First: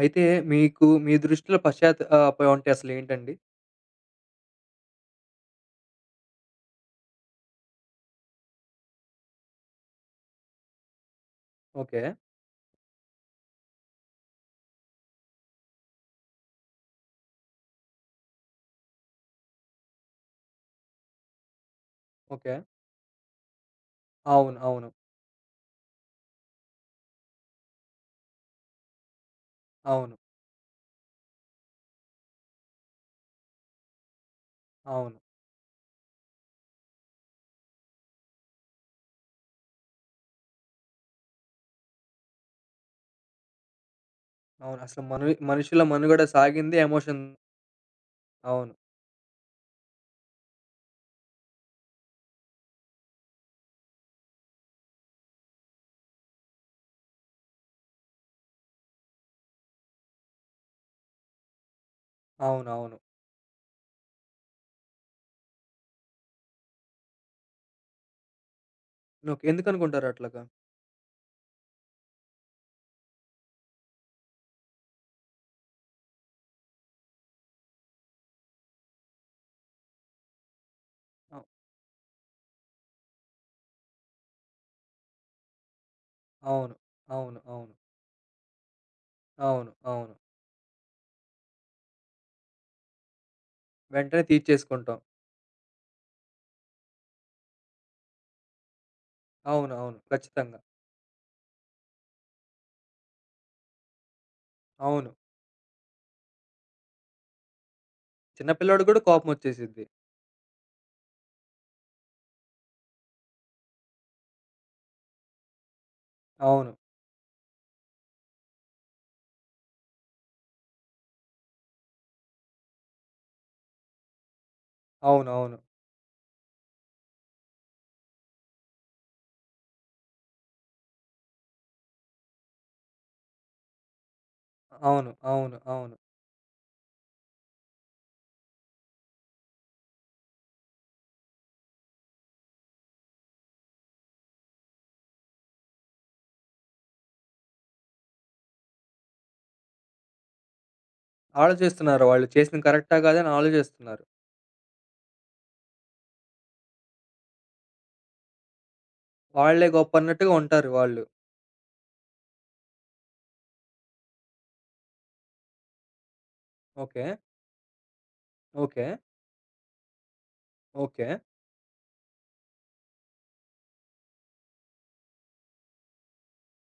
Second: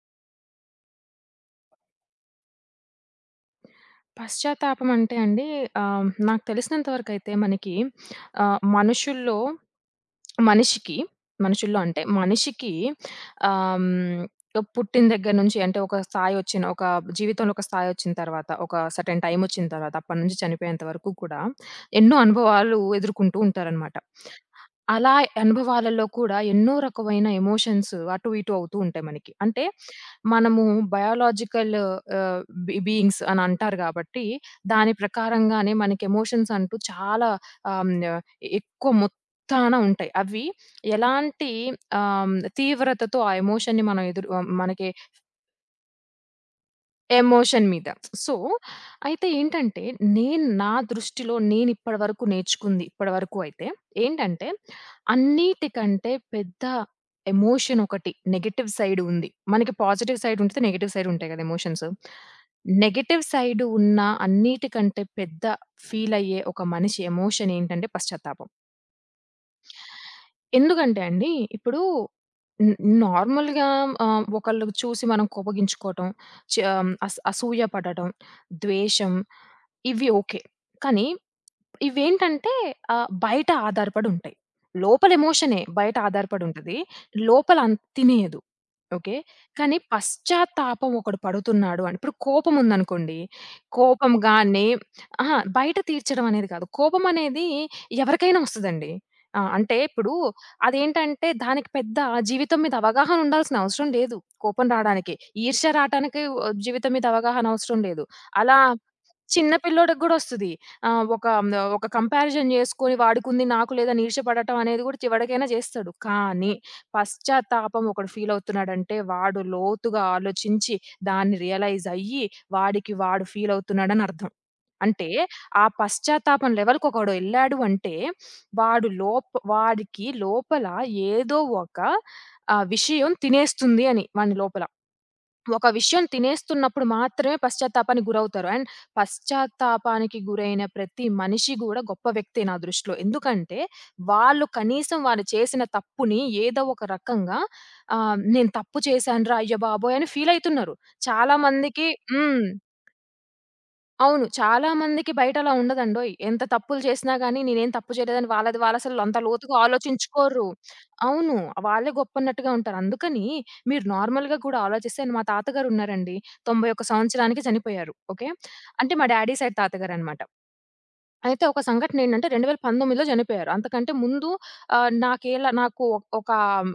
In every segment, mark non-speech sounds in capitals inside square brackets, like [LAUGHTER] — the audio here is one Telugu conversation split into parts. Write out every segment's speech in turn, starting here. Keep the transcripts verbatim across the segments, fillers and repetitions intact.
అయితే మీకు మీ దృష్టిలో పశ్చాత్తాపం అంటే అసలేంటండి? పశ్చాత్తాపం అంటే అండి, ఆహ్, నాకు తెలిసినంత వరకైతే మనకి ఆహ్, మనుషుల్లో మనిషికి మనుషుల్లో అంటే ఓకే. మనిషికి ఆహ్, హ్మ్, పుట్టిన దగ్గర నుంచి అంటే ఒక స్థాయి వచ్చిన ఒక జీవితంలో ఒక స్థాయి వచ్చిన తర్వాత, ఒక సర్టెన్ టైమ్ వచ్చిన తర్వాత అప్పటి నుంచి చనిపోయేంత వరకు కూడా ఎన్నో ఓకే. అనుభవాలు ఎదుర్కొంటూ ఉంటారనమాట. అవును. అవును. అలా అనుభవాలలో కూడా ఎన్నో రకమైన ఎమోషన్స్ అటు ఇటు అవుతూ ఉంటాయి మనకి. అంటే అవును. మనము బయోలాజికల్ ఆహ్, బీ బీయింగ్స్ అని అంటారు కాబట్టి దాని అవును. ప్రకారంగానే మనకి ఎమోషన్స్ అంటూ చాలా ఆహ్, హ్మ్, ఎక్కువ మొ చానా ఉంటాయి. అవి ఎలాంటి ఆహ్, తీవ్రతతో ఆ ఎమోషన్‌ని మనం ఎదురు ఆహ్, అవును. మనకి అసలు మను మనుషుల మనుగడ సాగిందే ఎమోషన్. ఎమోషన్ మీద. సో, అవును. అయితే ఏంటంటే, నేను నా దృష్టిలో నేనిప్పటివరకు నేర్చుకుంది, ఇప్పటివరకు అయితే ఏంటంటే, అన్నిటికంటే పెద్ద ఎమోషన్ ఒకటి నెగెటివ్ సైడ్ ఉంది. మనకి పాజిటివ్ సైడ్ ఉంటది, నెగెటివ్ సైడ్ ఉంటాయి కదా ఎమోషన్స్. అవునవును. నెగెటివ్ సైడ్ ఉన్న అన్నిటికంటే పెద్ద ఫీలయ్యే ఒక మనిషి ఎమోషన్ ఏంటంటే పశ్చాత్తాపం. ఓకే. ఎందుకనుకుంటారు అట్లాగా? ఎందుకంటే అండి, ఇప్పుడు న్ నార్మల్‌గా ఆహ్, ఒకళ్ళు చూసి మనం కోపగించుకోవటం, చ అస్ అసూయ పడటం, ద్వేషం ఇవి ఓకే. కానీ అవ్ ఇవేంటంటే ఆహ్, బయట ఆధారపడి ఉంటాయి. లోపల ఎమోషనే బయట ఆధారపడి అవును. ఉంటది. అవును. లోపల అవును. అన్ తినేయదు. ఓకే. అవును. కానీ అవును. పశ్చాత్తాపం ఒకడు పడుతున్నాడు అని ఇప్పుడు కోపం ఉందనుకోండి. కోపం వెంటనే గాని తీర్చేసుకుంటాం. అహా! బయట తీర్చడం అనేది కాదు. కోపం అనేది ఎవరికైనా వస్తదండి. ఆ! అవును. అంటే అవును. ఇప్పుడు ఖచ్చితంగా. అదేంటంటే దానికి పెద్ద జీవితం మీద అవగాహన ఉండాల్సిన అవసరం లేదు. కోపం అవును. రాడానికి. ఈర్ష్య రాటానికి ఆహ్, జీవితం మీద అవగాహన అవసరం లేదు. చిన్న అలా పిల్లోడికి గూడా చిన్న కోపమొచ్చేసిద్ది. పిల్లోడికి గూడా వస్తది. ఆహ్, ఒక హ్మ్, ఒక కంపారిజన్ చేసుకొని వాడికుంది నాకు లేదని ఈర్ష్య పడటం అనేది కూడా చివరికైనా చేస్తాడు. కానీ అవును. పశ్చాత్తాపం ఒకడు ఫీల్ అవుతున్నాడంటే వాడు లోతుగా ఆలోచించి దాన్ని రియలైజ్ అయ్యి వాడికి వాడు ఫీల్ అవుతున్నాడని అర్థం. అంటే అవును. అవును. ఆ పశ్చాత్తాపం లెవెల్‌కి ఒకడు ఎళ్ళాడు అంటే వాడు లోప్ వాడికి లోపల ఏదో ఒక ఆహ్, విషయం తినేస్తుంది అని వాని లోపల. అవును. అవును. ఒక అవును. విషయం తినేస్తున్నప్పుడు మాత్రమే పశ్చాత్తాపానికి గురవుతారు. అండ్ పశ్చాత్తాపానికి గురైన ప్రతి మనిషి గూడా గొప్ప వ్యక్తే నా దృష్టిలో. ఎందుకంటే, వాళ్ళు కనీసం వాళ్ళు చేసిన తప్పుని ఏదో ఒక రకంగా ఆహ్, నేను తప్పు చేశానురా అయ్య బాబోయ్ అని ఫీల్ అయితున్నారు. చాలా మందికి ఆలోచిస్తున్నారు వాళ్ళు. హ్మ్. చేసింది కరెక్టా? కాదా? అని ఆలోచిస్తున్నారు. అవును. చాలా మందికి బయటలా ఉండదండోయ్! ఎంత తప్పులు చేసినా గాని నేనేం తప్పు చేయలేదని వాళ్ళది వాళ్ళసలు అంత లోతుగా వాళ్ళే గొప్ప అన్నట్టుగా ఆలోచించుకోరు. ఉంటారు వాళ్ళు. అవును. వాళ్ళే గొప్పన్నట్టుగా ఉంటారు. అందుకని మీరు నార్మల్‌గా కూడా ఆలోచిస్తే మా తాతగారున్నారండి. తొంభై ఒకటి ఓకే. సంవత్సరానికి చనిపోయారు. ఓకే. ఓకే. అంటే మా డ్యాడీ సైడ్ తాతగారనమాట. ఓకే. అయితే ఒక సంఘటనేంటంటే 2019లో చనిపోయారు. అంతకంటే ముందు ఆహ్, నాకేలా నాకు ఒ- ఒక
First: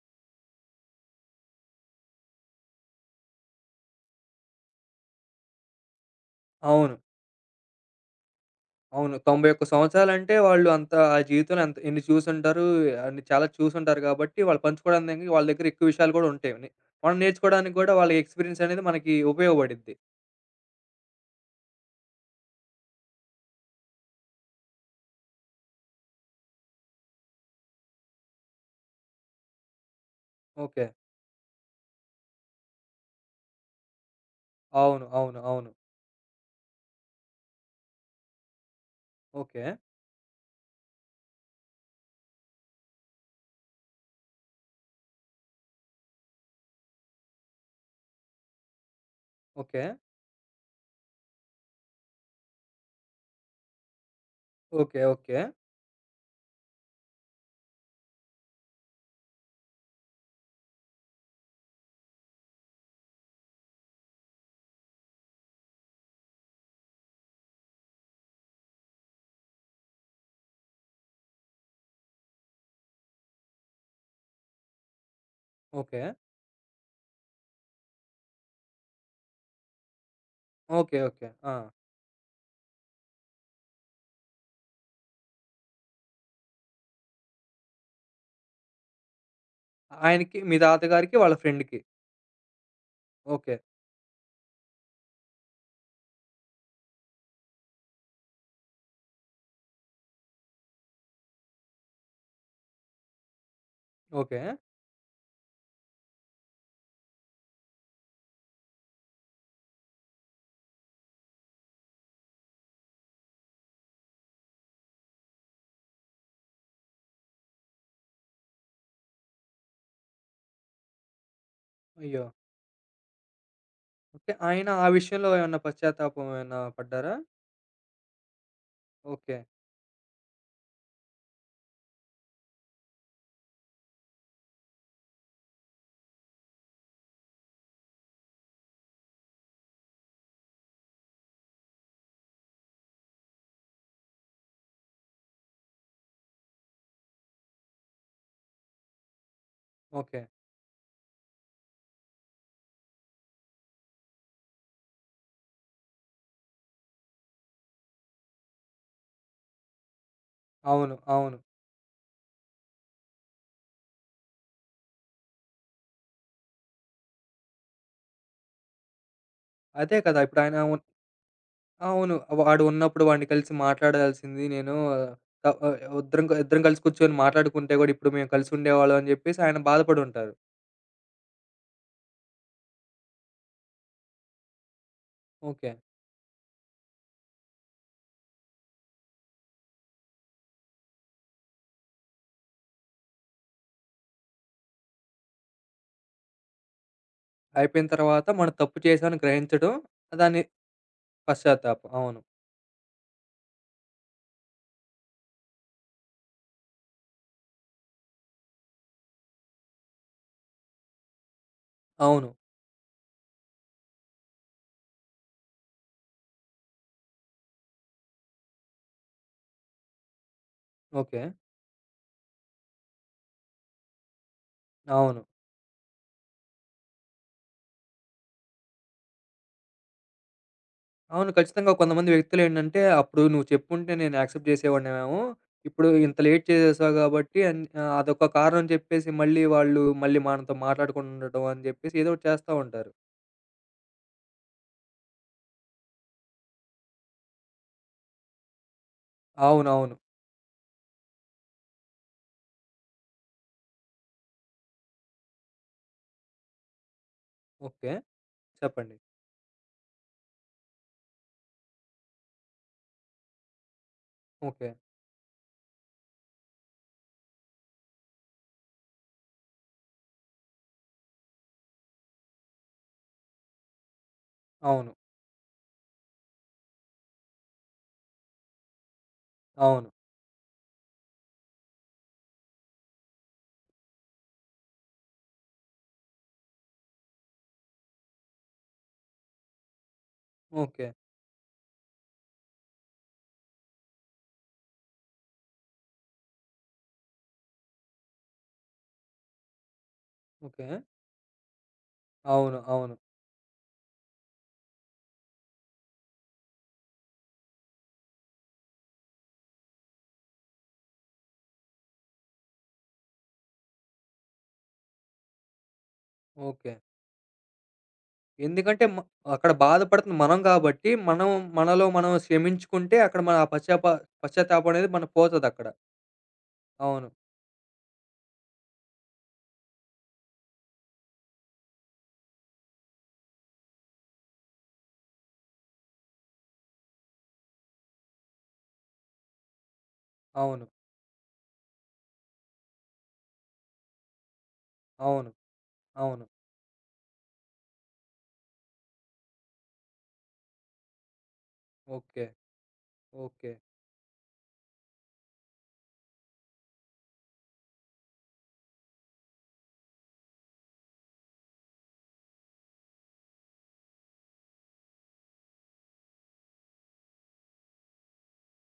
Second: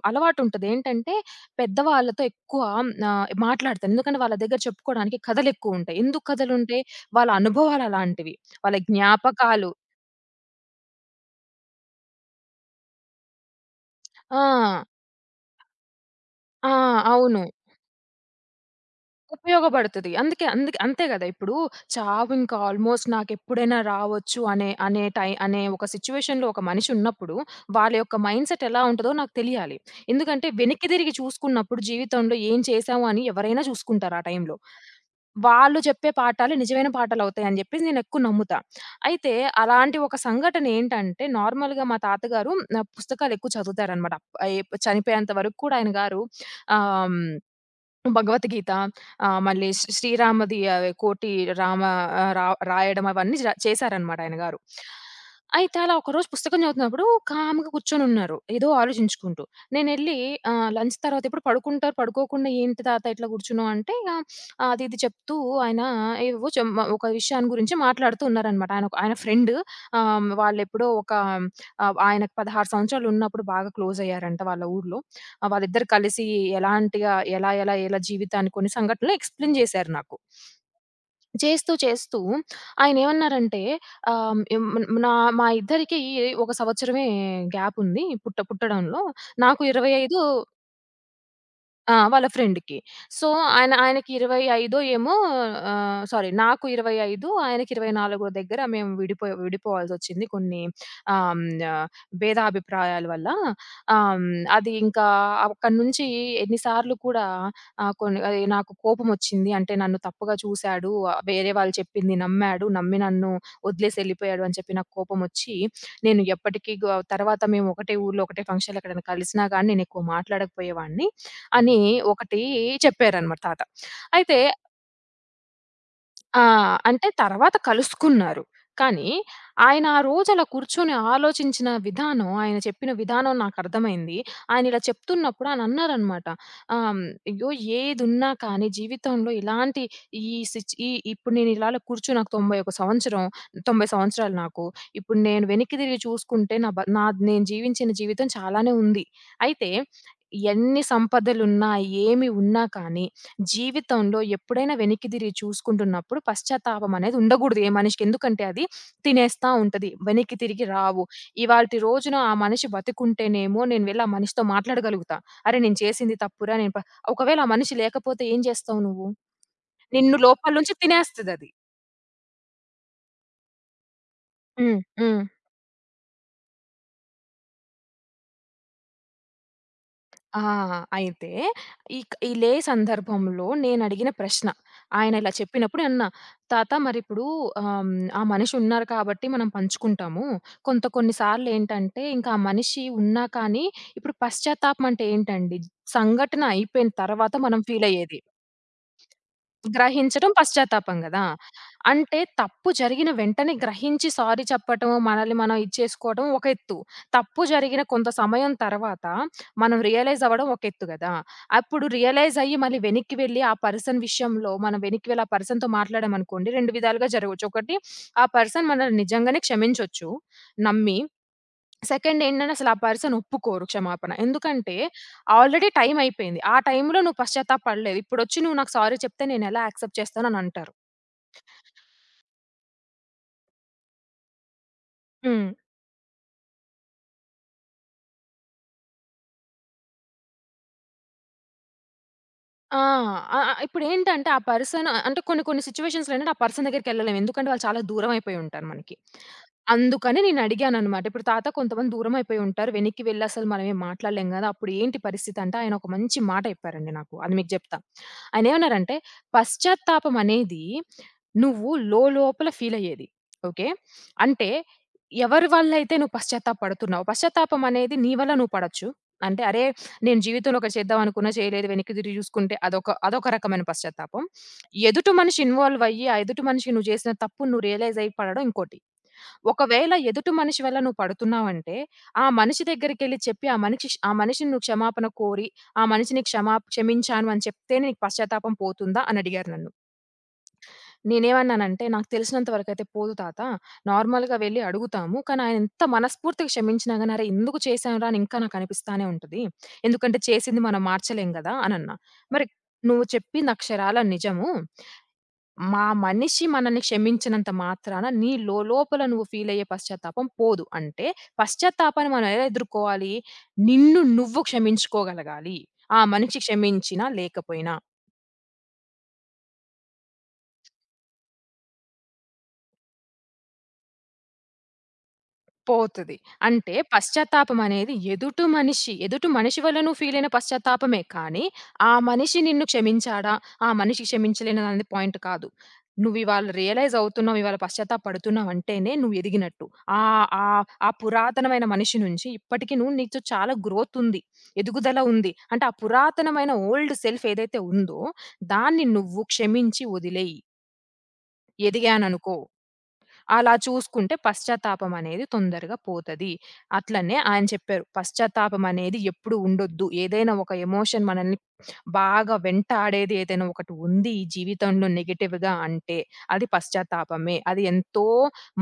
అలవాటుంటది. ఏంటంటే పెద్దవాళ్ళతో ఎక్కువ ఆహ్, మాట్లాడతాను. ఎందుకంటే వాళ్ళ దగ్గర చెప్పుకోవడానికి కథలెక్కువుంటాయి. ఎందుకు కథలుంటాయి? అవును. వాళ్ళ అనుభవాలలాంటివి. వాళ్ళ అవును. తొంభై ఒక్క జ్ఞాపకాలు. సంవత్సరాలంటే వాళ్ళు అంత ఆ జీవితంలో ఎంత ఎన్ని చూసుంటారు, అన్ని చాలా చూసుంటారు కాబట్టి వాళ్ళు ఆ! పంచుకోవడానికి వాళ్ళ దగ్గర ఎక్కువ విషయాలు కూడా ఉంటాయి. ని ఆ! మనం అవును. నేర్చుకోవడానికి కూడా వాళ్ళ ఎక్స్‌పీరియన్స్ అనేది మనకి ఉపయోగపడిద్ది. ఉపయోగపడతది. అందుకే అందుకే అంతే గదా! ఇప్పుడు చావు ఇంకా ఆల్‌మోస్ట్ నాకెప్పుడైనా రావచ్చు అనే అనే టై అనే ఒక సిట్యుయేషన్‌లో ఒక మనిషి ఉన్నప్పుడు, వాళ్ళ యొక్క మైండ్‌సెట్ ఎలా ఉంటదో నాకు తెలియాలి. ఎందుకంటే ఓకే. వెనక్కి తిరిగి చూసుకున్నప్పుడు జీవితంలో ఏం చేశాము అని ఎవరైనా చూసుకుంటారు ఆ టైంలో. అవును. అవును. అవును. వాళ్ళు చెప్పే పాఠాలు నిజమైన పాఠాలవుతాయని జెప్పేసి నేనెక్కువ నమ్ముతా. అయితే ఓకే. అలాంటి ఒక సంఘటన ఏంటంటే నార్మల్‌గా మా తాతగారు నా పుస్తకాలెక్కువ చదువుతారనమాట. అప్ ఎప్ చనిపోయేంత వరకు కూడా ఆయన గారు ఆహ్, హ్మ్ భగవద్గీత, ఆహ్, మళ్ళీ ఓకే. శ్రీ శ్రీరామది అవి కోటి రామ ఆహ్, రా రాయడం అవన్నీ జ చేశారనమాట ఆయన గారు. ఓకే. ఓకే. అయితే అలా ఒకరోజు పుస్తకం చదువుతున్నప్పుడు కామ్‌గా కూర్చొనున్నారు. ఏదో ఆలోచించుకుంటూ. నేనెళ్ళి ఆహ్, లంచ్ తర్వాత, "ఎప్పుడు పడుకుంటారు? పడుకోకుండా ఏంటి తాత ఇట్లా కూర్చున్నావు?" అంటే ఇక ఆ, అది ఇది చెప్తూ ఆయన ఏవేవో చెం ఒక విషయాన్ని గురించి మాట్లాడుతూ ఉన్నారనమాట. ఆయన ఒక- ఆయన ఫ్రెండ్. ఆహ్, వాళ్ళెప్పుడో ఒక ఆహ్, ఆయనకు పదహారు సంవత్సరాలున్నప్పుడు బాగా క్లోజ్ అయ్యారంట వాళ్ళ ఊర్లో. ఆ! వాళ్ళిద్దరు ఓకే. కలిసి ఎలాంటిగా ఎలా, ఎలా, ఎలా జీవితాన్ని కొన్ని సంఘటనలు ఎక్స్‌ప్లెయిన్ చేశారు నాకు. ఓకే. ఓకే. ఆ! చేస్తూ, చేస్తూ ఆయనేమన్నారంటే ఆహ్, హ్మ్, నా మా ఇద్దరికి ఒక సంవత్సరమే గ్యాప్ ఉంది పుట్ట పుట్టడంలో. నాకు ఇరవై ఐదు ఆయనకి మీ తాతగారికి వాళ్ళ ఫ్రెండ్‌కి. ఆ! వాళ్ళ ఫ్రెండ్‌కి. So, okay. ఆయన ఆయనకి ఇరవై ఐదు ఏమో, ఆహ్, సారీ నాకు ఇరవై ఐదు, ఆయనకి ఇరవై నాలుగు దగ్గర మేము విడిపోయి విడిపోవాల్సొచ్చింది కొన్ని ఆహ్, హ్మ్. ఆహ్, భేదాభిప్రాయాల వల్ల. ఆహ్, హ్మ్. ఓకే. అది ఇంకా అక్కడి నుంచి ఎన్ని సార్లు కూడా ఆహ్, కొన్ని అది నాకు కోపమొచ్చింది. అంటే నన్ను తప్పుగా చూసాడు. వేరే వాళ్ళు చెప్పింది నమ్మాడు. నమ్మి నన్ను వదిలేసి ఎళ్ళిపోయాడు అని చెప్పి నాకు కోపమొచ్చి, నేను ఎప్పటికీ గ తర్వాత మేము ఒకటే ఊర్లో, ఒకటే ఫంక్షన్‌లో ఎక్కడైనా కలిసినా గాని నేనెక్కువ మాట్లాడకపోయేవాడిని. అని అయ్యో! ఒకటి చెప్పారనమాట తాత. ఓకే. అయితే ఆయన ఆ విషయంలో ఏమన్నా పశ్చాత్తాపం ఆ! ఏమన్నా అంటే పడ్డారా? తర్వాత కలుసుకున్నారు. కానీ, ఓకే. ఆయన ఆ రోజు అలా కూర్చొని ఆలోచించిన విధానం, ఆయన చెప్పిన విధానం నాకర్థమైంది. ఆయనిలా చెప్తున్నప్పుడు ఆయనన్నారనమాట. ఆహ్, హ్మ్, "అయ్యో! ఏదున్నా కానీ జీవితంలో ఇలాంటి ఈ సిచ్ ఈ ఇప్పుడు నేనిలా కూర్చొని నాకు తొంభై ఒకటి సంవత్సరం తొంభై సంవత్సరాలు నాకు. ఇప్పుడు నేను వెనక్కి తిరిగి చూసుకుంటే నా బ నా నేను జీవించిన జీవితం చాలానే ఉంది. అయితే ఓకే. ఎన్ని సంపదలున్నా, ఏమి ఉన్నా కానీ జీవితంలో ఎప్పుడైనా వెనక్కి తిరిగి చూసుకుంటున్నప్పుడు పశ్చాత్తాపం అనేది ఉండకూడదు ఏ మనిషికి. ఎందుకంటే అది తినేస్తా ఉంటది. వెనక్కి తిరిగి అవును. రావు. అవును. ఇవాల్టి రోజున ఆ మనిషి బతికుంటేనేమో నేను వెళ్ళి ఆ మనిషితో మాట్లాడగలుగుతా. అరె! నేను చేసింది తప్పురా, నేను ప ఒకవేళ ఆ మనిషి లేకపోతే ఏం చేస్తావు నువ్వు? అదే నిన్ను కదా! లోపల ఇప్పుడాయన నుంచి ఉన్ తినేస్తదది. అవును. వాడు ఉన్నప్పుడు వాడిని కలిసి మాట్లాడాల్సింది నేను. హ్మ్. హ్మ్. త ఆహ్, ఉద్దరం ఇద్దరం కలిసి కూర్చొని మాట్లాడుకుంటే గూడా ఇప్పుడు మేము కలిసి ఉండేవాళ్ళం అని జెప్పేసి ఆయన బాధపడుంటారు. ఆ! అయితే ఇక్ ఇలే సందర్భంలో నేనడిగిన ప్రశ్న. ఆయన ఇలా ఓకే. చెప్పినప్పుడు అన్నా, "తాత మరిప్పుడు ఆహ్, హ్మ్, ఆ మనిషి ఉన్నారు కాబట్టి మనం పంచుకుంటాము. కొంత కొన్ని సార్లేంటంటే ఇంకా ఆ మనిషి ఉన్నా కానీ ఇప్పుడు పశ్చాత్తాపం అంటే ఏంటండి? సంఘటన అయిపోయిన తర్వాత మనం అయిపోయిన ఫీలయ్యేది. తర్వాత మనం తప్పు చేశామని గ్రహించడం. గ్రహించడం దాని పశ్చాత్తాపం గదా! పశ్చాత్తాపం. అవును. అంటే తప్పు జరిగిన వెంటనే గ్రహించి సారీ చెప్పటం, మనల్ని మనం ఇచ్చేసుకోవడం ఒక ఎత్తు. తప్పు జరిగిన కొంత సమయం తర్వాత మనం రియలైజ్ అవ్వడం ఒక ఎత్తు గదా! అప్పుడు అవును. రియలైజ్ అయ్యి మళ్ళీ వెనక్కి వెళ్లి ఆ పర్సన్ విషయంలో మనం వెనక్కి వెళ్లి ఆ పర్సన్‌తో మాట్లాడామనుకోండి రెండు విధాలుగా జరగొచ్చు. ఒకటి, ఆ పర్సన్ మనల్ని నిజంగానే క్షమించొచ్చు నమ్మి. ఓకే. సెకండ్ ఏంటంటే అసలు ఆ పర్సన్ ఒప్పుకోరు క్షమాపణ. ఎందుకంటే అవును. ఆల్రెడీ టైం అయిపోయింది. ఆ టైంలో నువ్వు పశ్చాత్తాపపడలేదు. ఇప్పుడొచ్చి నువ్వు నాకు సారీ చెప్తే నేనెలా యాక్సెప్ట్ చేస్తాను అని అంటారు. అవును. ఖచ్చితంగా కొంతమంది వ్యక్తులేంటంటే అప్పుడు నువ్వు చెప్పుంటే నేను యాక్సెప్ట్ చేసేవాడినేమో. హ్మ్. ఇప్పుడు ఇంత లేట్ చేసేసావు గాబట్టి, అన్ ఆహ్, అదొక కారణం చెప్పేసి మళ్ళీ వాళ్ళు మళ్ళీ మనతో మాట్లాడకుండా ఉండటం అని జెప్పేసి ఏదో ఒకటి చేస్తా ఆ! ఉంటారు. ఆహ్, ఆహ్, ఇప్పుడేంటంటే ఆ పర్సన్ అంటే కొన్ని కొన్ని సిట్యుయేషన్స్‌లో ఏంటంటే ఆ పర్సన్ దగ్గరికెళ్ళలేము. ఎందుకంటే వాళ్ళు చాలా దూరం అయిపోయి ఉంటారు మనకి. అవునవును. అందుకని నేనడిగాననమాట. ఇప్పుడు తాత కొంతమంది దూరం అయిపోయి ఉంటారు. వెనక్కి వెళ్లి అసలు మనమేం మాట్లాడలేం గదా! అప్పుడు ఏంటి పరిస్థితి అంటే ఆయన ఒక మంచి మాట చెప్పారండి నాకు. అది మీకు జెప్తా. ఓకే. చెప్పండి. ఆయనేమన్నారంటే, "పశ్చాత్తాపం అనేది నువ్వు లోలోపల ఫీల్ అయ్యేది. ఓకే. అంటే ఓకే. ఎవరి వల్లైతే నువ్వు పశ్చాత్తాప పడుతున్నావో, పశ్చాత్తాపం అనేది నీ వల్ల నువ్వు పడొచ్చు. అంటే అరే! నేను జీవితంలో ఒకటి చేద్దాం అనుకున్నా చేయలేదు. వెనక్కి తిరిగి చూసుకుంటే అదొక అదొక రకమైన పశ్చాత్తాపం. అవును. ఎదుటి మనిషి ఇన్వాల్వ్ అయ్యి, ఆ ఎదుటి మనిషి నువ్వు చేసిన తప్పు నువ్వు రియలైజ్ అయ్యి పడడం ఇంకోటి. అవును. ఒకవేళ ఎదుటి మనిషి వల్ల నువ్వు పడుతున్నావంటే, ఆ మనిషి దగ్గరికెళ్లి చెప్పి, ఆ మనిషి ఆ మనిషిని నువ్వు క్షమాపణ కోరి, ఆ మనిషిని క్షమా క్షమించాను అని చెప్తేనే నీకు పశ్చాత్తాపం పోతుందా అని అడిగారు నన్ను. ఓకే. నేనేమన్నానంటే, "నాకు తెలిసినంత వరకైతే పోదు తాత. నార్మల్‌గా వెళ్లి అడుగుతాము. కానీ ఆయన ఎంత మనస్ఫూర్తిగా క్షమించినా గాని, అరే! ఎందుకు చేశానురా అని ఇంకా నాకు అనిపిస్తానే ఉంటది. ఎందుకంటే చేసింది ఓకే. మనం మార్చలేం గదా!" అనన్నా. "మరి అవును. అవును. నువ్వు చెప్పింది అక్షరాల నిజము. మా మనిషి మనల్ని క్షమించినంత మాత్రాన నీ లో లోపల నువ్వు ఫీల్ అయ్యే పశ్చాత్తాపం పోదు. అంటే పశ్చాత్తాపాన్ని మనం ఎలా ఎదుర్కోవాలి? నిన్ను నువ్వు క్షమించుకోగలగాలి. ఆ మనిషి ఓకే. క్షమించినా లేకపోయినా." ఎందుకంటే మ అక్కడ బాధపడుతుంది మనం గాబట్టి, మనం మనలో మనం క్షమించుకుంటే అక్కడ మన ఆ పశ్చాప పశ్చాత్తాపం అనేది మన పోతదక్కడ. పోతది. అంటే అవును. పశ్చాత్తాపమనేది ఎదుటి మనిషి ఎదుటి మనిషి వల్ల నువ్వు ఫీలయిన పశ్చాత్తాపమే కానీ, ఆ మనిషి నిన్ను క్షమించాడా? ఆ మనిషి క్షమించలేననేది పాయింట్ కాదు. నువ్వివాళ రియలైజ్ అవుతున్నావు, ఇవాళ పశ్చాత్తాప పడుతున్నావంటేనే నువ్వు ఎదిగినట్టు. ఆహ్, ఆహ్, అవును. ఆ పురాతనమైన మనిషి నుంచి ఇప్పటికి నువ్వు నీతో చాలా గ్రోతుంది. ఎదుగుదల అవును. ఉంది. అంటే ఆ అవును. పురాతనమైన ఓల్డ్ సెల్ఫ్ ఏదైతే ఉందో, దాన్ని నువ్వు క్షమించి వదిలెయి. ఓకే. ఎదిగాననుకో. ఓకే. అలా చూసుకుంటే పశ్చాత్తాపం అనేది తొందరగా పోతది. అట్లనే ఆయన చెప్పారు. పశ్చాత్తాపం అనేది ఎప్పుడు ఉండొద్దు. ఏదైనా ఒక ఎమోషన్ మనల్ని బాగా వెంటాడేది ఏదైనా ఒకటి ఉంది ఈ జీవితంలో నెగెటివ్‌గా అంటే అది పశ్చాత్తాపమే. అది ఎంతో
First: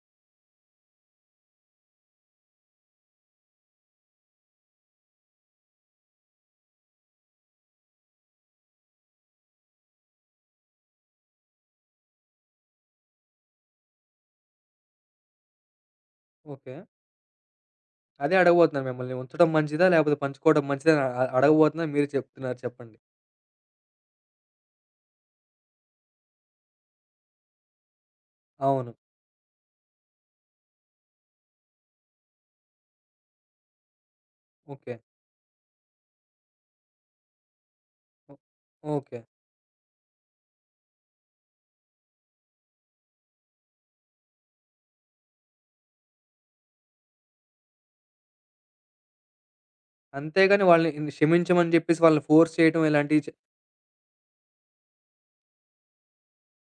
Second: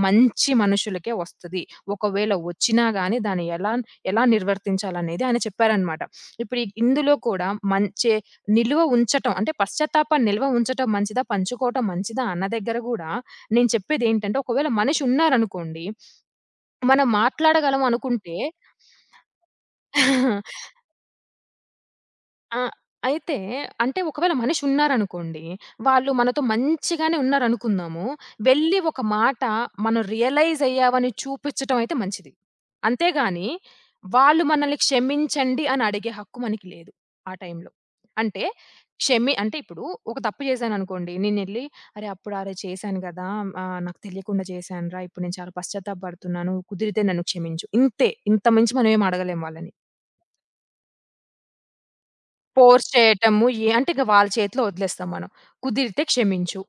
మంచి మనుషులకే వస్తది. ఒకవేళ వచ్చినా గాని దాన్ని ఎలా ఎలా నిర్వర్తించాలనేది ఆయన చెప్పారనమాట. ఇప్పుడు ఇ ఇందులో కూడా మంచే నిలువ ఉంచటం అంటే పశ్చాత్తాపాన్ని నిల్వ ఉంచటం మంచిదా? పంచుకోవటం మంచిదా? అన్న దగ్గర గూడా నేను చెప్పేదేంటంటే, ఒకవేళ మనిషి ఉన్నారనుకోండి, ఓకే. మనం మాట్లాడగలం అదే అనుకుంటే అడగబోతున్నాను మిమ్మల్ని. ఉంచడం మంచిదా? లేకపోతే [LAUGHS] పంచుకోవడం మంచిదా? అని అ అడగబోతున్నా, మీరే చెప్తున్నారు, ఆ! చెప్పండి. అయితే అంటే ఒకవేళ మనిషి ఉన్నారనుకోండి. వాళ్ళు మనతో మంచిగానే ఉన్నారనుకుందాము. వెళ్లి అవును. ఒక మాట మనం రియలైజ్ అయ్యామని చూపించటం అయితే మంచిది. అంతేగాని వాళ్ళు మనల్ని ఓకే. క్షమించండి అని అడిగే హక్కు మనకి లేదు ఆ టైంలో. ఓ అంటే ఓకే. క్షమి అంటే ఇప్పుడు ఒక తప్పు చేశాననుకోండి. నేనెళ్లి, "అరె! అప్పుడు అరె! చేశాను గదా! ఆహ్, నాకు తెలియకుండా చేశానురా! ఇప్పుడు నేను చాలా పశ్చాత్తాపపడుతున్నాను. కుదిరితే నన్ను క్షమించు." ఇంతే. ఇంతకు మించి మనం ఏమి అడగలేం వాళ్ళని. అంతేగాని వాళ్ళని ఇన్ని క్షమించమని జెప్పేసి వాళ్ళని ఫోర్స్ చేయడం ఫోర్స్ ఇలాంటివి చే చేయటము. ఏ అంటే ఇక వాళ్ళ చేతిలో వదిలేస్తాం మనం. కుదిరితే క్షమించు.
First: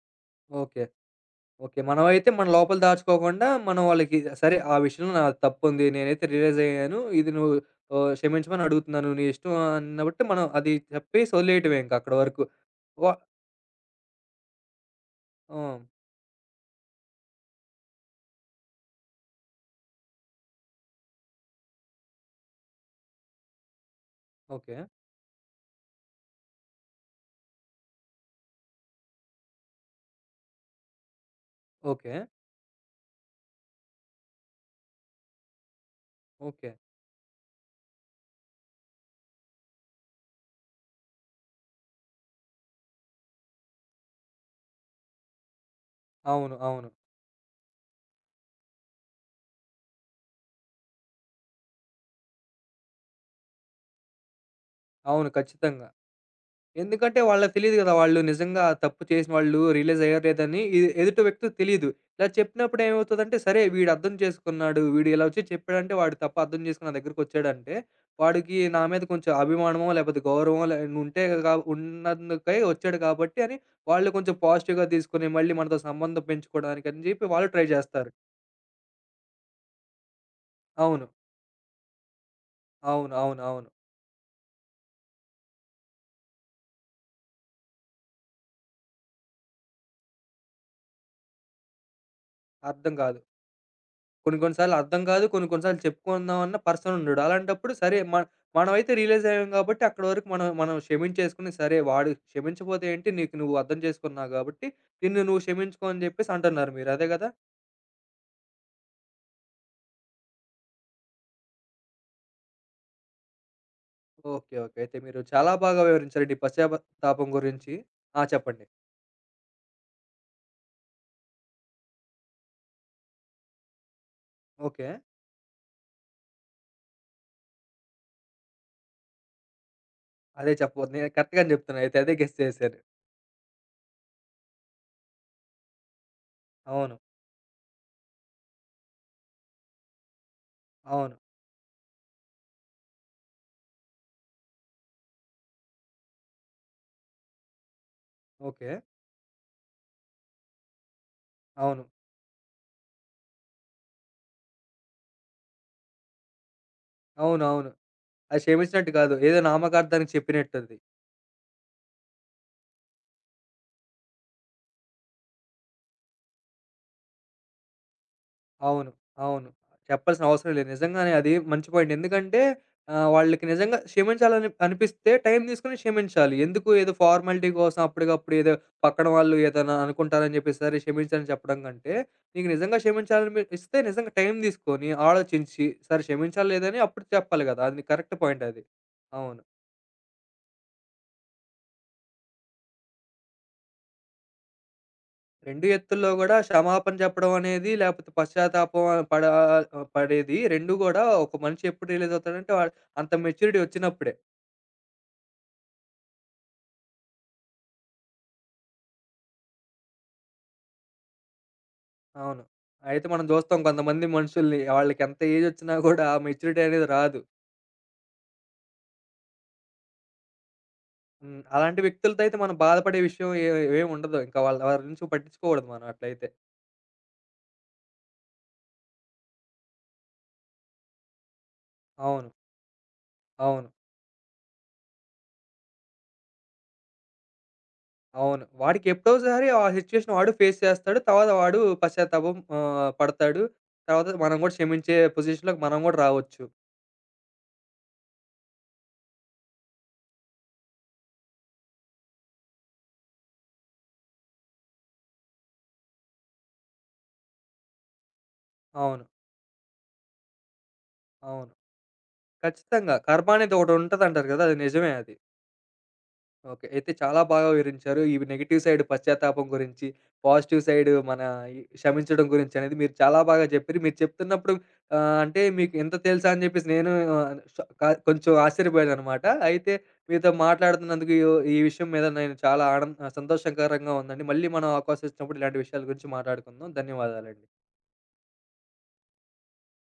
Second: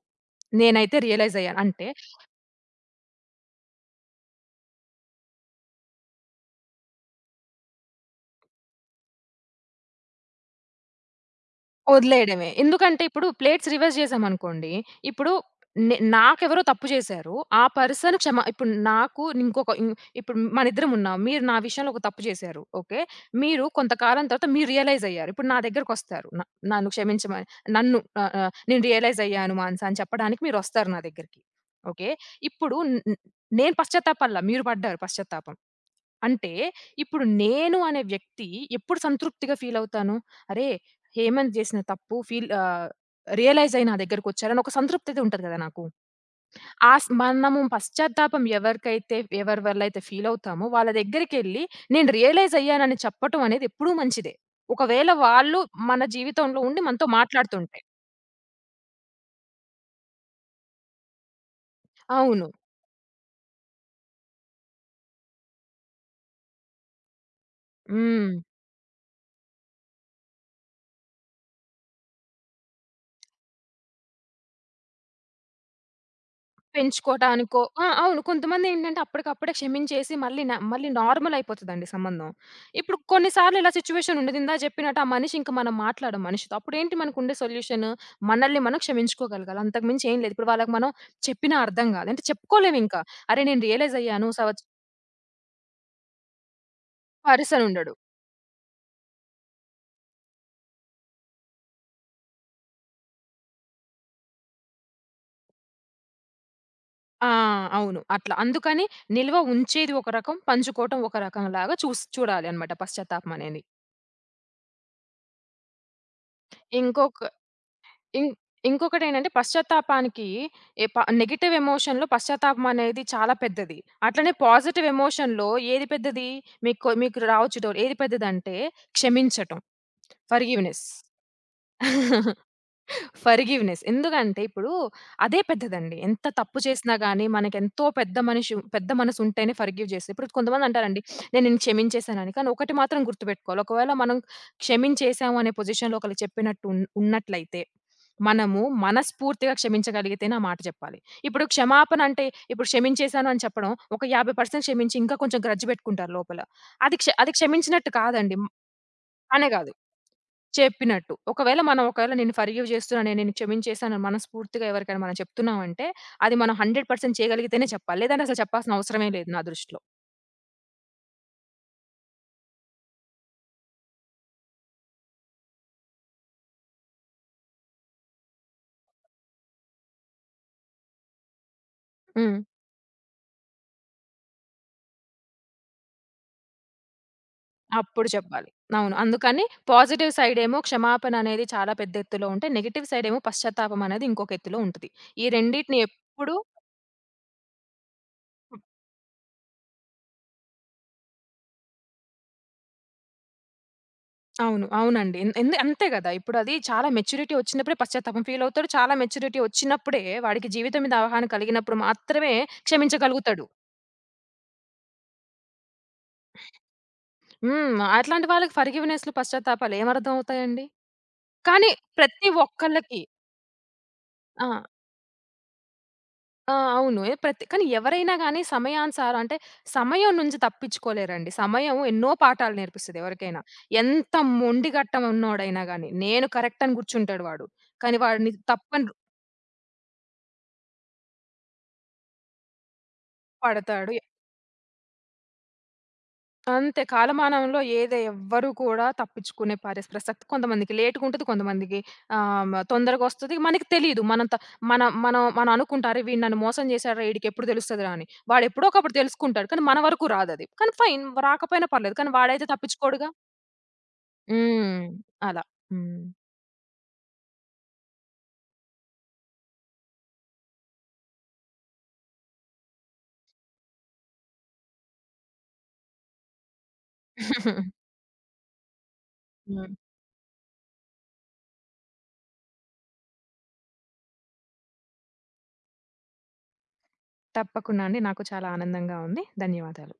ఓకే. నేనైతే రియలైజ్ అయ్యాను. ఓకే. అంటే మనమైతే మన లోపల దాచుకోకుండా మనం వాళ్ళకి సరే ఆ విషయంలో నాది తప్పుంది. నేనైతే రియలైజ్ అయ్యాను. ఇది నువ్వు, ఆహ్, క్షమించమని అడుగుతున్నాను. నీ ఇష్టం అన్నబట్టి మనం అది చెప్పేసి వదిలేయటమే ఇంక అక్కడి వరకు. వదిలేయడమే. ఎందుకంటే వ ఇప్పుడు ప్లేట్స్ రివర్స్ చేశామనుకోండి. ఇప్పుడు ఆ! నే నాకెవరో తప్పు చేశారు. ఆ పర్సన్ క్షమ ఇప్పుడు నాకు ఇంకొక ఇం ఇప్పుడు మనిద్దరం ఉన్నాం. మీరు నా విషయంలో ఒక తప్పు చేశారు. ఓకే. మీరు కొంతకాలం తర్వాత మీరు ఓకే. రియలైజ్ అయ్యారు. ఇప్పుడు నా దగ్గరకొస్తారు. న నన్ను క్షమించమని నన్ను ఆహ్, ఆహ్, నేను రియలైజ్ అయ్యాను మానస అని చెప్పడానికి మీరొస్తారు నా దగ్గరికి. ఓకే. ఓకే. ఇప్పుడు న్ న్ నేను పశ్చాత్తాపడల. మీరు పడ్డారు పశ్చాత్తాపం. అంటే, ఓకే. ఇప్పుడు నేను అనే వ్యక్తి ఎప్పుడు సంతృప్తిగా ఫీలవుతాను? అరే! హేమంత్ జేసిన తప్పు ఫీల్ ఆహ్, రియలైజ్ అయ్యి నా దగ్గరకొచ్చారు అని ఒక సంతృప్తయితే ఉంటది గదా నాకు. అవును. అవును. ఆ స్ మనము పశ్చాత్తాపం ఎవరికైతే ఎవరి వల్ల అయితే ఫీలవుతామో వాళ్ళ దగ్గరికెళ్ళి నేను రియలైజ్ అయ్యానని చెప్పటం అనేది ఎప్పుడూ మంచిదే. ఒకవేళ అవును. వాళ్ళు ఖచ్చితంగా. మన జీవితంలో ఉండి మనతో ఎందుకంటే వాళ్ళకి తెలీదు మాట్లాడుతుంటే. గదా! వాళ్ళు నిజంగా ఆ తప్పు చేసిన వాళ్ళు రియలైజ్ అయ్యారో లేదని, ఎ ఎదుటి వ్యక్తికి తెలీదు. ఇలా అవును. చెప్పినప్పుడు ఏమవుతదంటే, సరే వీడు అర్థం చేసుకున్నాడు. వీడు ఇలా వచ్చి చెప్పాడంటే, వాడు తప్పు అర్థం చేసుకొని నా దగ్గరికొచ్చాడంటే, హ్మ్. వాడికి నా మీద కొంచెం అభిమానమో, లేపోతే గౌరవమో లే ఉంటే, గా ఉన్నందుకై వచ్చాడు కాబట్టి అని వాళ్ళు కొంచెం పాజిటివ్‌గా తీసుకొని, మళ్ళీ మనతో సంబంధం పెంచుకోవడానికని చెప్పి వాళ్ళు పెంచుకోటానికో ట్రై ఆ! జేస్తారు. అవును. కొంతమందేంటంటే అప్పటికప్పుడే క్షమించేసి మళ్ళీ న మళ్ళీ అవును. నార్మల్ అయిపోతదండి సంబంధం. ఇప్పుడు అవును. కొన్ని అవును. సార్లు అవును. ఇలా సిట్యుయేషన్ ఉండదు. ఇందా చెప్పినట్టు ఆ మనిషి ఇంక మనం మాట్లాడం మనిషితో. అప్పుడేంటి మనకుండే సొల్యూషన్? మనల్ని మనం క్షమించుకోగలగాలి. అంతకు మించి ఏం లేదు. ఇప్పుడు వాళ్ళకి మనం చెప్పినా అర్థం కాదు. అంటే అర్థం చెప్పుకోలేమింకా. కాదు. అరే! నేను రియలైజ్ అయ్యాను. కొన్ని కొన్ని సవచ్ సార్లు అర్థం కాదు. కొన్ని కొన్ని సార్లు చెప్పుకుందాం అన్న పర్సన్ ఉండడు. పర్సన్ అలాంటప్పుడు ఉండడు. సరే మ మనమైతే రియలైజ్ అయ్యాం కాబట్టి అక్కడి వరకు మనం మనం క్షమించేసుకొని, సరే వాడు క్షమించపోతే ఏంటి? నీకు నువ్వు అర్థం చేసుకున్నావు కాబట్టి, నిన్ను నువ్వు క్షమించుకో అని చెప్పేసి అంటున్నారు మీరు. అదే కదా? ఆ! అవును. అట్లా. అందుకని నిల్వ ఉంచేది ఒక రకం, పంచుకోవటం ఒక రకంలాగా చూసి చూడాలి అన్నమాట పశ్చాత్తాపం అనేది. ఓకే. ఓకే. అయితే మీరు చాలా బాగా వివరించారండి ఈ పశ్చాత్తాపం ఇంకొక గురించి. ఆ! ఇం చెప్పండి. ఇంకొకటేంటంటే పశ్చాత్తాపానికి ఏ ప నెగెటివ్ ఎమోషన్‌లో పశ్చాత్తాపం అనేది చాలా పెద్దది. అట్లనే పాజిటివ్ ఓకే. ఎమోషన్‌లో ఏది పెద్దది? మీకు మీకు రావచ్చు డౌట్. ఏది పెద్దదంటే క్షమించటం. అదే ఫర్‌గివ్‌నెస్. చెప్పబోతున్నా. నేను కరెక్ట్ గానే చెప్తున్నా అయితే. అదే గెస్ [LAUGHS] చేశారు. ఫర్‌గివ్‌నెస్. ఎందుకంటే ఇప్పుడు అదే పెద్దదండి. ఎంత తప్పు చేసినా అవును. గాని మనకెంతో పెద్ద మనిషి పెద్ద మనసుంటేనే ఫర్‌గివ్ చేస్తది. ఇప్పుడు కొంతమందంటారండి, అవును. "నేను నిన్ను క్షమించేసానని." కానీ ఒకటి మాత్రం గుర్తుపెట్టుకోవాలి. ఒకవేళ మనం క్షమించేసాము అనే పొజిషన్‌లో ఒకళ్ళకి చెప్పినట్టు ఉన్ ఉన్నట్లయితే, మనము ఓకే. మనస్ఫూర్తిగా క్షమించగలిగితేనే ఆ మాట చెప్పాలి. ఇప్పుడు అవును. క్షమాపణ అంటే ఇప్పుడు క్షమించేసాను అని చెప్పడం, ఒక యాభై శాతం క్షమించి ఇంకా కొంచెం గ్రడ్జ్ పెట్టుకుంటారు లోపల. అది క్ష అది అవునవును. క్షమించినట్టు కాదండి. అది క్షమించినట్టు కాదు. ఏదో కానే కాదు. నామకార్థానికి చెప్పినట్టది. చెప్పినట్టు. ఒకవేళ మనం ఒకవేళ నేను ఫర్‌గివ్ చేస్తున్నా, నేను నిన్ను క్షమించేశాను అని మనస్ఫూర్తిగా ఎవరికైనా మనం చెప్తున్నామంటే, అది మనం నూరు శాతం చేయగలిగితేనే చెప్పాలి. లేదంటే అసలు చెప్పాల్సిన అవును. అవసరమే లేదు నా అవును. దృష్టిలో. చెప్పాల్సిన అవసరం లేదు. నిజంగానే అది మంచి పాయింట్. ఎందుకంటే, ఆహ్, వాళ్ళకి నిజంగా క్షమించాలని అనిపిస్తే టైం తీసుకొని క్షమించాలి. ఎందుకు ఏదో ఫార్మాలిటీ కోసం అప్పటికప్పుడు ఏదో పక్కన వాళ్ళు ఏదైనా అనుకుంటారని చెప్పేసి సరే క్షమించని చెప్పడం కంటే, హ్మ్. నీకు నిజంగా క్షమించాలనిపిస్తే నిజంగా టైం తీసుకొని ఆలోచించి సరే క్షమించాలా లేదా అని అప్పుడు చెప్పాలి కదా! అది అప్పుడు కరెక్ట్ పాయింట్ చెప్పాలి. అది. అవును. అవును. అందుకని పాజిటివ్ సైడ్ ఏమో క్షమాపణ అనేది చాలా పెద్ద ఎత్తులో ఉంటే, నెగెటివ్ సైడ్ ఏమో పశ్చాత్తాపం అనేది ఇంకొక ఎత్తులో ఉంటది. ఈ రెండు రెండిటిని ఎత్తుల్లో ఎప్పుడు గూడా క్షమాపణ చెప్పడం అనేది లేకపోతే పశ్చాత్తాపం పడా పడేది రెండూ గూడా ఒక మనిషి ఎప్పుడు రియలైజ్ అవుతాడంటే, వాడు అంత మెచ్యూరిటీ వచ్చినప్పుడే. అవును. అవునండి. ఎన్ ఎందు అంతే గదా! ఇప్పుడు అది చాలా మెచ్యూరిటీ వచ్చినప్పుడే పశ్చాత్తాపం ఫీల్ అవుతాడు. చాలా మెచ్యూరిటీ వచ్చినప్పుడే వాడికి జీవితం మీద అవగాహన కలిగినప్పుడు మాత్రమే అవును. అయితే మనం క్షమించగలుగుతాడు. జూస్తాం కొంతమంది మనుషుల్ని, వాళ్ళకెంత ఏజొచ్చినా గూడా ఆ మెచ్యూరిటీ అనేది రాదు. హ్మ్. అట్లాంటి వాళ్ళకి ఫర్‌గివ్‌నెస్‌లు, పశ్చాత్తాపాలు ఏమర్థమవుతాయండి? హ్మ్. కానీ అలాంటి వ్యక్తులతో ప్రతి అయితే మనం బాధపడే ఒక్కళ్ళకి విషయం ఏ ఏమి ఉండదు. ఇంకా ఆ! వాళ్ళ వారి నుంచి పట్టించుకోకూడదు మనం అట్లయితే. ఆ! అవును. ఏ ప్రతి కానీ ఎవరైనా గాని సమయానుసారం అంటే సమయం నుంచి తప్పించుకోలేరండి. సమయం ఎన్నో అవును. పాఠాలు నేర్పిస్తది ఎవరికైనా. అవును. ఎంత మొండిగట్టం ఉన్నోడైనా గాని, నేను కరెక్ట్ అని కూర్చుంటాడు వాడు. కానీ వాడిని అవును. వాడికి తప్పని ఎప్పుడోసారి ఆ సిచ్యుయేషన్ వాడు ఫేస్ చేస్తాడు. తర్వాత వాడు పశ్చాత్తాపం, ఆహ్, పడతాడు. పడతాడు. తర్వాత మనం గూడా క్షమించే పొజిషన్‌లోకి మనం గూడా రావచ్చు. అంతే. కాలమానంలో ఏది ఎవ్వరు కూడా తప్పించుకునే పరిస్ ప్రసక్తి కొంతమందికి లేట్‌గుంటది. కొంతమందికి ఆహ్, మ తొందరగొస్తది. మనకి తెలీదు. మనం త మన మనం మనం అనుకుంటా, "అరే! వీడు నన్ను మోసం చేశాడురా! ఈడికెప్పుడు తెలుస్తదిరా" అని. వాడెప్పుడో ఒకప్పుడు అవును. తెలుసుకుంటాడు. కానీ మన వరకు రాదది. కానీ ఫైన్ అవును. రాకపోయినా పర్లేదు. కానీ వాడైతే ఖచ్చితంగా. తప్పించుకోడుగా. కర్మ అనేది ఒకటుంటదంటారు గదా! అది హ్మ్. నిజమే అది. అలా. హ్మ్. ఓకే. అయితే చాలా బాగా వివరించారు. ఈ నెగెటివ్ సైడ్ పశ్చాత్తాపం గురించి, పాజిటివ్ సైడ్ మన ఈ క్షమించడం గురించి అనేది మీరు చాలా బాగా చెప్పారు. మీరు చెప్తున్నప్పుడు, ఆహ్, అంటే మీకు ఇంత తెలుసా అని చెప్పేసి నేను, ఆహ్, ష క కొంచెం ఆశ్చర్యపోయాననమాట. హ్మ్. అయితే [LAUGHS] మీతో మాట్లాడుతున్నందుకు ఈ ఈ విషయం మీద నేను చాలా ఆడం సంతోషకరంగా ఉందండి. మళ్ళీ మనం అవకాశం ఇచ్చినప్పుడు ఇలాంటి విషయాల గురించి మాట్లాడుకుందాం. ధన్యవాదాలండి. తప్పకుండా అండి. నాకు చాలా ఆనందంగా ఉంది. ధన్యవాదాలు.